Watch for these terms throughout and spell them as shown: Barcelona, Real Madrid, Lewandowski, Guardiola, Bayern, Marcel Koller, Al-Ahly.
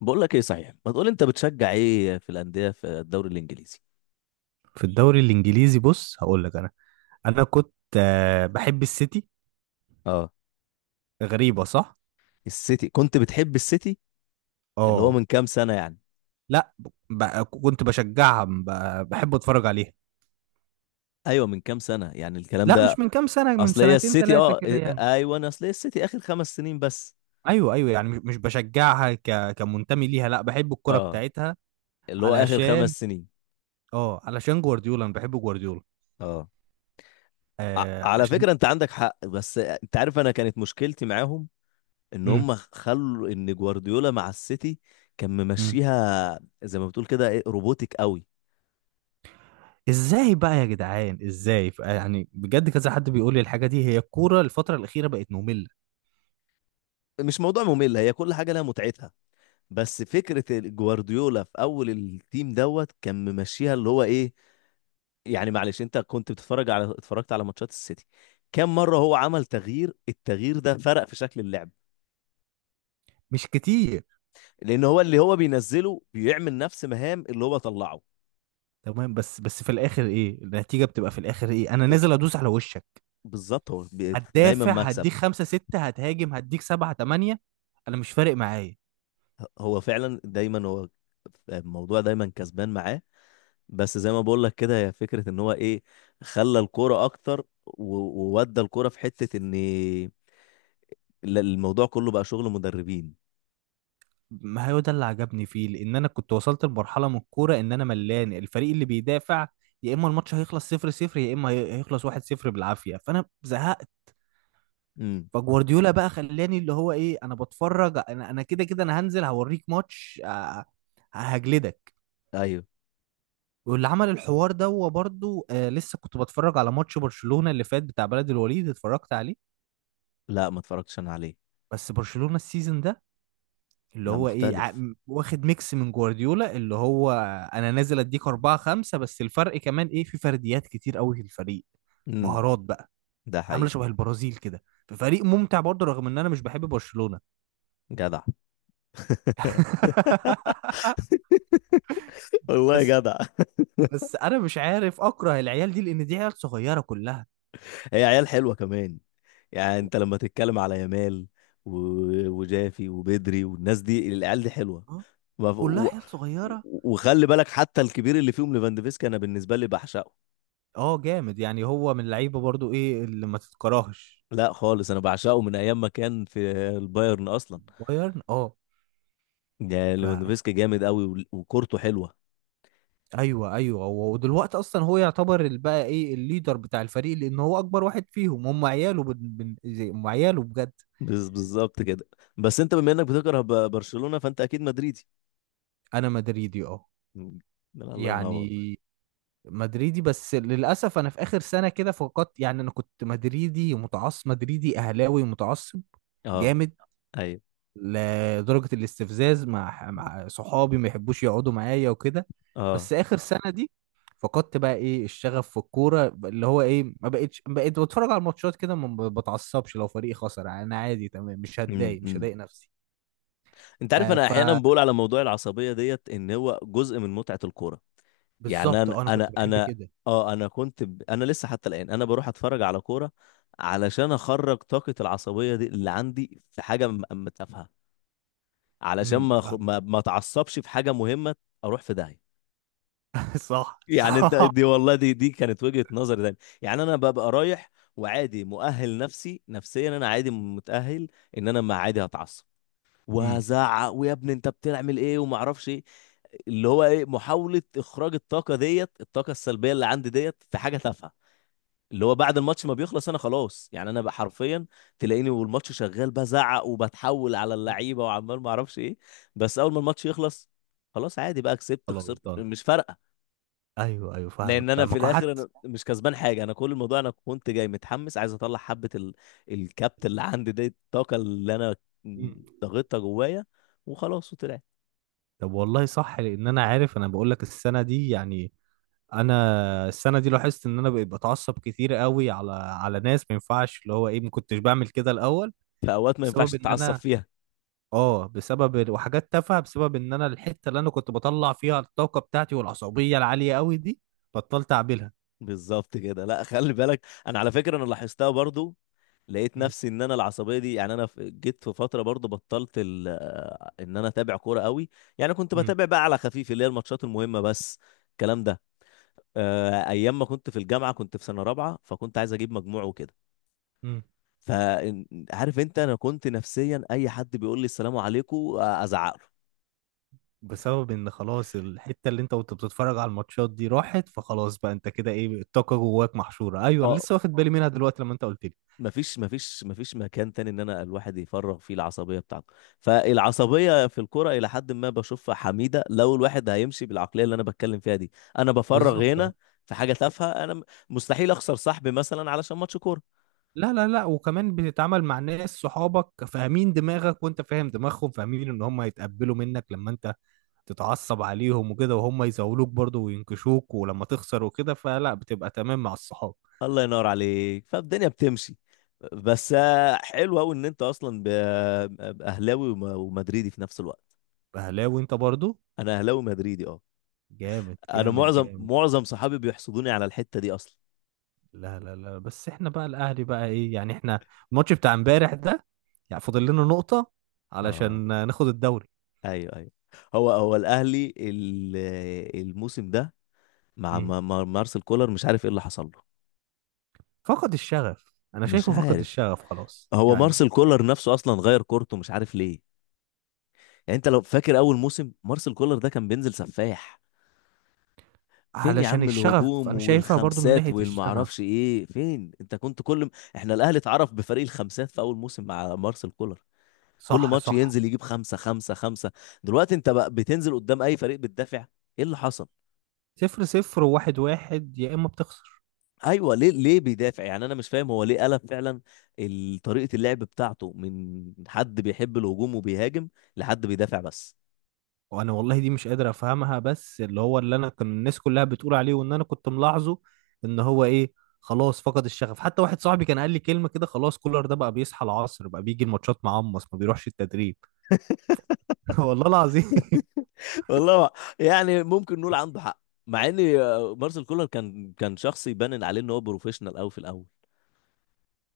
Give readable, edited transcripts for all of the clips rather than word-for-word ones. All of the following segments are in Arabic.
بقول لك ايه؟ صحيح، ما تقول، انت بتشجع ايه في الانديه في الدوري الانجليزي؟ في الدوري الانجليزي، بص هقول لك انا كنت بحب السيتي. اه، غريبه، صح. السيتي كنت بتحب السيتي؟ اللي هو اه. من كام سنه يعني؟ لا. كنت بشجعها، بحب اتفرج عليها. ايوه، من كام سنه يعني الكلام لا، مش ده؟ من كام سنه، من اصل هي سنتين السيتي ثلاثه كده يعني. ايوه، أنا اصل هي السيتي اخر 5 سنين بس. ايوه، ايوه، يعني مش بشجعها كمنتمي ليها، لا، بحب الكره اه، بتاعتها. اللي هو اخر علشان. 5 سنين. اه علشان جوارديولا، انا بحب جوارديولا. اه على عشان. فكره، انت عندك حق، بس انت عارف، انا كانت مشكلتي معاهم ان هم امم خلوا ان جوارديولا مع السيتي كان امم ممشيها زي ما بتقول كده، ايه، روبوتك قوي. ازاي بقى يا جدعان؟ ازاي؟ يعني بجد، كذا حد بيقول لي الحاجه دي، هي الكوره الفتره الاخيره بقت ممله. مش موضوع ممل، هي كل حاجه لها متعتها. بس فكرة جوارديولا في أول التيم دوت كان ممشيها، اللي هو إيه. يعني معلش أنت، كنت بتتفرج على اتفرجت على ماتشات السيتي؟ كم مرة هو عمل تغيير؟ التغيير ده فرق في شكل اللعب؟ مش كتير. لأن هو اللي هو بينزله بيعمل نفس مهام اللي هو طلعه. تمام، بس في الاخر ايه النتيجه؟ بتبقى في الاخر ايه؟ انا نازل ادوس على وشك. بالظبط، هو دايما هتدافع مكسب. هديك خمسة ستة، هتهاجم هديك سبعة تمانية. انا مش فارق معايا. هو فعلا دايما. هو الموضوع دايما كسبان معاه. بس زي ما بقول لك كده، هي فكرة ان هو ايه، خلى الكورة اكتر وودى الكورة في حتة ان الموضوع كله بقى شغل مدربين. ما هو ده اللي عجبني فيه، لان انا كنت وصلت لمرحله من الكوره ان انا ملان الفريق اللي بيدافع. يا اما الماتش هيخلص 0-0، يا اما هيخلص 1-0 بالعافيه، فانا زهقت. امم، فجوارديولا بقى خلاني اللي هو ايه، انا بتفرج. انا كده كده انا هنزل هوريك ماتش، هجلدك. ايوه. واللي عمل الحوار ده هو برضه. لسه كنت بتفرج على ماتش برشلونة اللي فات بتاع بلد الوليد، اتفرجت عليه. لا، ما اتفرجتش انا عليه. بس برشلونة السيزون ده اللي لا، هو ايه، مختلف. واخد ميكس من جوارديولا اللي هو. انا نازل اديك أربعة خمسة، بس الفرق كمان ايه، في فرديات كتير قوي في الفريق. امم. مهارات بقى. ده عاملة حقيقي. شبه البرازيل كده. فريق ممتع برضه رغم ان انا مش بحب برشلونة. جدع. والله بس جدع. بس انا مش عارف اكره العيال دي، لان دي عيال صغيرة كلها. هي عيال حلوه كمان. يعني انت لما تتكلم على يمال و... وجافي وبدري والناس دي، العيال دي حلوه. آه، ما ف- كلها و... عيال صغيرة. وخلي بالك، حتى الكبير اللي فيهم ليفاندوفسكي، انا بالنسبه لي بعشقه. اه جامد، يعني هو من اللعيبه برضو ايه اللي ما تتكرهش. لا خالص، انا بعشقه من ايام ما كان في البايرن اصلا. بايرن، اه. يعني ف ليفاندوفسكي جامد قوي، وكورته حلوه. ايوه، ايوه، ودلوقتي اصلا هو يعتبر بقى ايه الليدر بتاع الفريق، لان هو اكبر واحد فيهم، هم عياله بن... بن... زي- هم عياله بجد. بالظبط كده. بس انت بما انك بتكره برشلونه فانت اكيد مدريدي. انا مدريدي، اه. مم. الله ينور. يعني مدريدي، بس للاسف انا في اخر سنه كده فقدت، يعني انا كنت مدريدي متعصب، مدريدي اهلاوي متعصب. اه، جامد. ايوه، لدرجه الاستفزاز مع صحابي ما يحبوش يقعدوا معايا وكده. اه. بس اخر سنه دي فقدت بقى ايه الشغف في الكوره، اللي هو ايه، ما بقتش، بقيت بتفرج على الماتشات كده، ما بتعصبش لو فريقي خسر. يعني انا عادي، تمام، مش امم، هتضايق، مش أمم. هضايق نفسي. انت عارف، آه، انا احيانا بقول على موضوع العصبيه ديت، ان هو جزء من متعه الكوره. يعني فبالظبط، انا انا انا كنت بحب انا كده. اه انا لسه حتى الان انا بروح اتفرج على كوره، علشان اخرج طاقه العصبيه دي اللي عندي في حاجه تافهه، علشان ما أخ- فاهم. ما ما اتعصبش في حاجه مهمه. اروح في داهيه. صح، يعني انت، صح. دي والله دي كانت وجهة نظر تاني، يعني انا ببقى رايح، وعادي مؤهل نفسي، نفسيا انا عادي متأهل، ان انا، ما عادي، هتعصب امم وهزعق، ويا ابني انت بتعمل ايه وما اعرفش ايه. اللي هو ايه، محاولة اخراج الطاقة ديت، الطاقة السلبية اللي عندي ديت في حاجة تافهة، اللي هو بعد الماتش ما بيخلص انا خلاص. يعني انا بقى حرفيا، تلاقيني والماتش شغال بزعق وبتحول على اللعيبة وعمال ما اعرفش ايه. بس اول ما الماتش يخلص، خلاص عادي بقى، كسبت خلاص خسرت دان. مش فارقة. ايوه، ايوه، لان فاهمك انا في فاهمك، الاخر انا وحتى. مش كسبان حاجه، انا كل الموضوع انا كنت جاي متحمس عايز اطلع حبه الكبت اللي عندي دي، الطاقه اللي انا مم. ضغطتها جوايا، وخلاص وطلعت. طب والله صح، لان انا عارف، انا بقول لك السنه دي يعني. انا السنه دي لاحظت ان انا بقيت بتعصب كتير قوي على ناس ما ينفعش، اللي هو ايه، ما كنتش بعمل كده الاول. في اوقات ما ينفعش بسبب ان تتعصب انا فيها. اه بسبب وحاجات تافهه، بسبب ان انا الحته اللي انا كنت بطلع فيها الطاقه بتاعتي والعصبيه العاليه قوي دي بطلت اعملها. بالظبط كده. لا، خلي بالك، انا على فكره انا لاحظتها برضو، لقيت مم. نفسي ان انا العصبيه دي. يعني انا جيت في فتره برضو بطلت ال... آه، ان انا اتابع كوره قوي. يعني كنت مم. بتابع بقى على خفيف، اللي هي الماتشات المهمه بس، الكلام ده. ايام ما كنت في الجامعه كنت في سنه رابعه، فكنت عايز اجيب مجموع وكده. مم. فعارف انت، انا كنت نفسيا اي حد بيقول لي السلام عليكم ازعق له. بسبب ان خلاص الحته اللي انت كنت بتتفرج على الماتشات دي راحت، فخلاص بقى انت كده ايه، الطاقه جواك محشوره. ايوه، انا اه، لسه واخد بالي منها دلوقتي لما انت قلت لي. مفيش مكان تاني ان انا الواحد يفرغ فيه العصبيه بتاعته، فالعصبيه في الكرة الى حد ما بشوفها حميده، لو الواحد هيمشي بالعقليه اللي انا بتكلم فيها دي. انا بفرغ بالظبط، اه. هنا في حاجه تافهه، انا مستحيل اخسر صاحبي مثلا علشان ماتش كوره. لا، لا، لا، وكمان بتتعامل مع ناس صحابك، فاهمين دماغك وانت فاهم دماغهم، فاهمين ان هم هيتقبلوا منك لما انت تتعصب عليهم وكده، وهم يزاولوك برضو وينكشوك، ولما تخسر وكده فلا، بتبقى تمام مع الصحاب. الله ينور عليك، فالدنيا بتمشي. بس حلو قوي ان انت اصلا اهلاوي ومدريدي في نفس الوقت. اهلاوي انت برضو. انا اهلاوي مدريدي، اه. جامد انا جامد معظم جامد. معظم صحابي بيحسدوني على الحتة دي اصلا. لا، لا، لا، بس احنا بقى الاهلي بقى ايه يعني، احنا الماتش بتاع امبارح ده، يعني فاضل لنا نقطة علشان اه، ناخد الدوري. ايوه، ايوه. هو الاهلي الموسم ده مع مم. مارسيل كولر، مش عارف ايه اللي حصل له. فقد الشغف، انا مش شايفه فقد عارف. الشغف خلاص هو يعني. مارسيل كولر نفسه اصلا غير كورته، مش عارف ليه. يعني انت لو فاكر، اول موسم مارسيل كولر ده كان بينزل سفاح. فين يا علشان عم الشغف، الهجوم انا شايفها برضو من والخمسات ناحية والمعرفش الشغف. ايه؟ فين؟ انت كنت كل احنا الاهلي اتعرف بفريق الخمسات في اول موسم مع مارسيل كولر. كل صح، ماتش صح. ينزل يجيب خمسة خمسة خمسة. دلوقتي انت بقى بتنزل قدام اي فريق بتدافع. ايه اللي حصل؟ 0-0 وواحد واحد يا اما بتخسر. ايوه. ليه بيدافع؟ يعني انا مش فاهم هو ليه قلب فعلا طريقة اللعب بتاعته من حد بيحب الهجوم وبيهاجم لحد بيدافع بس. وانا والله دي مش قادر افهمها، بس اللي هو اللي انا كان الناس كلها بتقول عليه، وان انا كنت ملاحظه ان هو ايه، خلاص فقد الشغف. حتى واحد صاحبي كان قال لي كلمة كده، خلاص كولر ده بقى بيصحى العصر، بقى بيجي الماتشات معمص، ما بيروحش التدريب. والله العظيم. والله. يعني ممكن نقول عنده حق، مع ان مارسيل كولر كان شخص يبان عليه ان هو بروفيشنال قوي في الاول.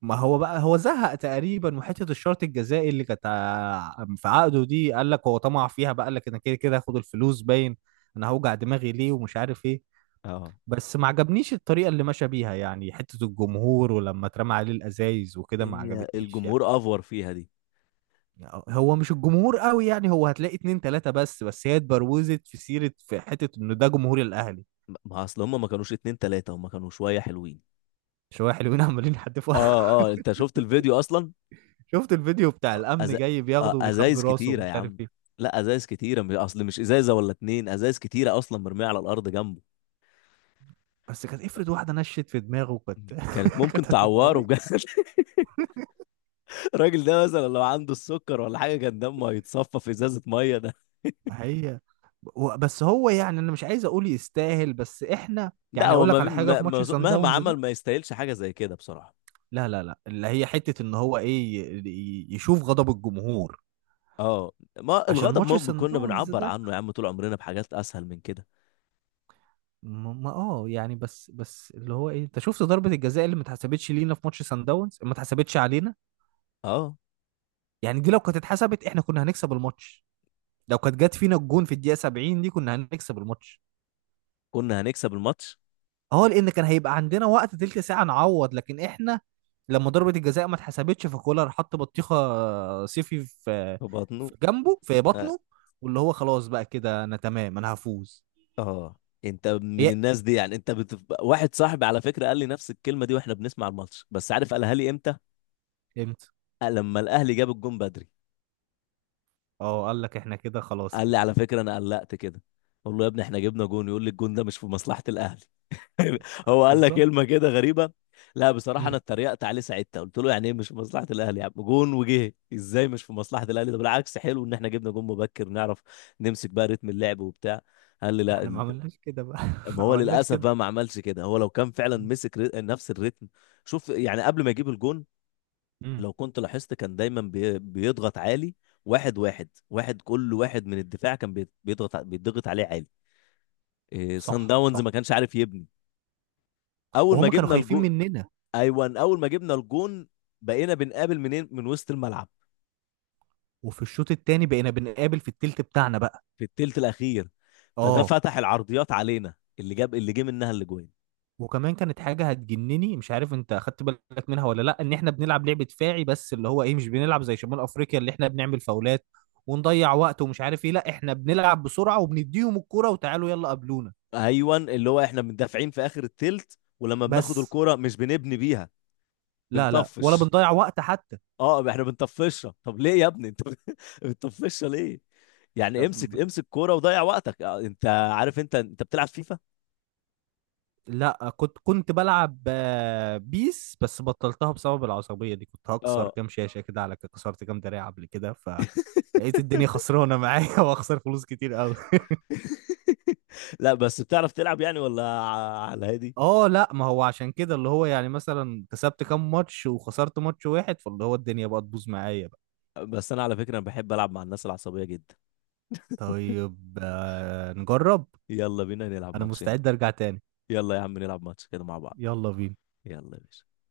ما هو بقى هو زهق تقريبا، وحتة الشرط الجزائي اللي كانت في عقده دي، قال لك هو طمع فيها بقى، قال لك انا كده كده هاخد الفلوس باين، انا هوجع دماغي ليه ومش عارف ايه. اه. بس ما عجبنيش الطريقة اللي مشى بيها، يعني حتة الجمهور ولما اترمى عليه الأزايز وكده ما هي عجبتنيش يعني. الجمهور افور فيها دي. هو مش الجمهور قوي يعني، هو هتلاقي اتنين تلاتة بس، بس هي اتبروزت في سيرة في حتة إنه ده جمهور الأهلي. ما اصل هم، ما كانوش اتنين تلاتة، هم كانوا شوية حلوين. شوية حلوين عمالين يحدفوا. اه، اه، انت شفت الفيديو اصلا؟ شفت الفيديو بتاع أز... الأمن جاي آه، بياخده وبيخبي ازايز راسه كتيره يا ومش عارف عم. إيه. لا، ازايز كتيره، مش اصل مش ازازه ولا اتنين، ازايز كتيره اصلا مرميه على الارض جنبه. بس كانت افرض واحدة نشت في دماغه، كانت. كانت ممكن كانت هتبقى تعوره بجد. وحشة. الراجل ده مثلا لو عنده السكر ولا حاجه، كان دمه هيتصفى في ازازه ميه ده. ما هي. بس هو يعني، أنا مش عايز أقول يستاهل، بس إحنا. لا، يعني هو أقول لك على حاجة في ماتش سان مهما داونز. عمل ما يستاهلش حاجه زي كده بصراحه. لا، لا، لا، اللي هي حتة ان هو ايه، يشوف غضب الجمهور. اه. ما عشان الغضب ماتش ما سان كنا داونز بنعبر ده. عنه يا عم طول عمرنا بحاجات اسهل من كده. اه يعني، بس اللي هو ايه، انت شفت ضربة الجزاء اللي ما اتحسبتش لينا في ماتش سان داونز، ما اتحسبتش علينا؟ اه، يعني دي لو كانت اتحسبت، احنا كنا هنكسب الماتش. لو كانت جت فينا الجون في الدقيقة 70 دي، كنا هنكسب الماتش. كنا هنكسب الماتش. اه، لان كان هيبقى عندنا وقت تلت ساعه نعوض. لكن احنا لما ضربه الجزاء ما اتحسبتش، فكولر حط بطيخه صيفي في وبطنه. في جنبه، في بطنه، واللي هو خلاص بقى كده انا تمام، انا هفوز. اه، انت من يا الناس دي يعني، انت بتبقى. واحد صاحبي على فكره قال لي نفس الكلمه دي واحنا بنسمع الماتش، بس عارف قالها لي امتى؟ امتى. قال لما الاهلي جاب الجون بدري. اه، قال لك احنا كده خلاص قال لي كده. على فكره انا قلقت كده، اقول له يا ابني احنا جبنا جون، يقول لي الجون ده مش في مصلحه الاهلي. آه، هو قال لك بالظبط. كلمه كده غريبه. لا بصراحه، انا امم اتريقت عليه ساعتها، قلت له يعني ايه مش في مصلحه الاهلي يا عم، جون وجه ازاي مش في مصلحه الاهلي، ده بالعكس حلو ان احنا جبنا جون مبكر نعرف نمسك بقى رتم اللعب وبتاع. قال لي احنا لا. ما عملناش كده بقى. ما ما هو عملناش للاسف كده. بقى ما عملش كده، هو لو كان فعلا مسك نفس الريتم. شوف، يعني قبل ما يجيب الجون، امم لو كنت لاحظت كان دايما بيضغط عالي، واحد واحد واحد. كل واحد من الدفاع كان بيضغط بيضغط عليه عالي. إيه، سان صح، داونز ما صح. كانش عارف يبني. اول ما وهم كانوا جبنا خايفين الجون، مننا. ايوه اول ما جبنا الجون، بقينا بنقابل منين؟ من وسط الملعب. وفي الشوط التاني بقينا بنقابل في التلت بتاعنا بقى. في التلت الاخير. فده اه، فتح العرضيات علينا، اللي جاب، اللي جه منها الاجوان. وكمان كانت حاجة هتجنني، مش عارف انت اخدت بالك منها ولا لا، ان احنا بنلعب لعبة دفاعي بس اللي هو ايه، مش بنلعب زي شمال افريقيا اللي احنا بنعمل فاولات ونضيع وقت ومش عارف ايه، لا احنا بنلعب بسرعة وبنديهم الكرة وتعالوا يلا قابلونا. ايوه، اللي هو احنا مندافعين في اخر التلت، ولما بناخد بس. الكرة مش بنبني بيها، لا، لا، ولا بنطفش. بنضيع وقت حتى. اه، احنا بنطفشها. طب ليه يا ابني انت؟ بتطفشها ليه؟ يعني طب امسك امسك كوره وضيع وقتك. انت عارف، انت بتلعب فيفا؟ لا، كنت بلعب، بيس، بس بطلتها بسبب العصبية دي، كنت هكسر اه. كام شاشة كده على كده، كسرت كام دراع قبل كده، فلقيت الدنيا خسرانة معايا واخسر فلوس كتير. لا بس بتعرف تلعب يعني، ولا على هادي؟ اه، لا ما هو عشان كده اللي هو يعني مثلا كسبت كام ماتش وخسرت ماتش واحد، فاللي هو الدنيا بقى تبوظ معايا بقى. بس انا على فكره انا بحب العب مع الناس العصبيه جدا. طيب، نجرب. يلا بينا نلعب انا ماتشين. مستعد ارجع تاني. يلا يا عم نلعب ماتش كده مع بعض. يلا بينا. يلا يا باشا.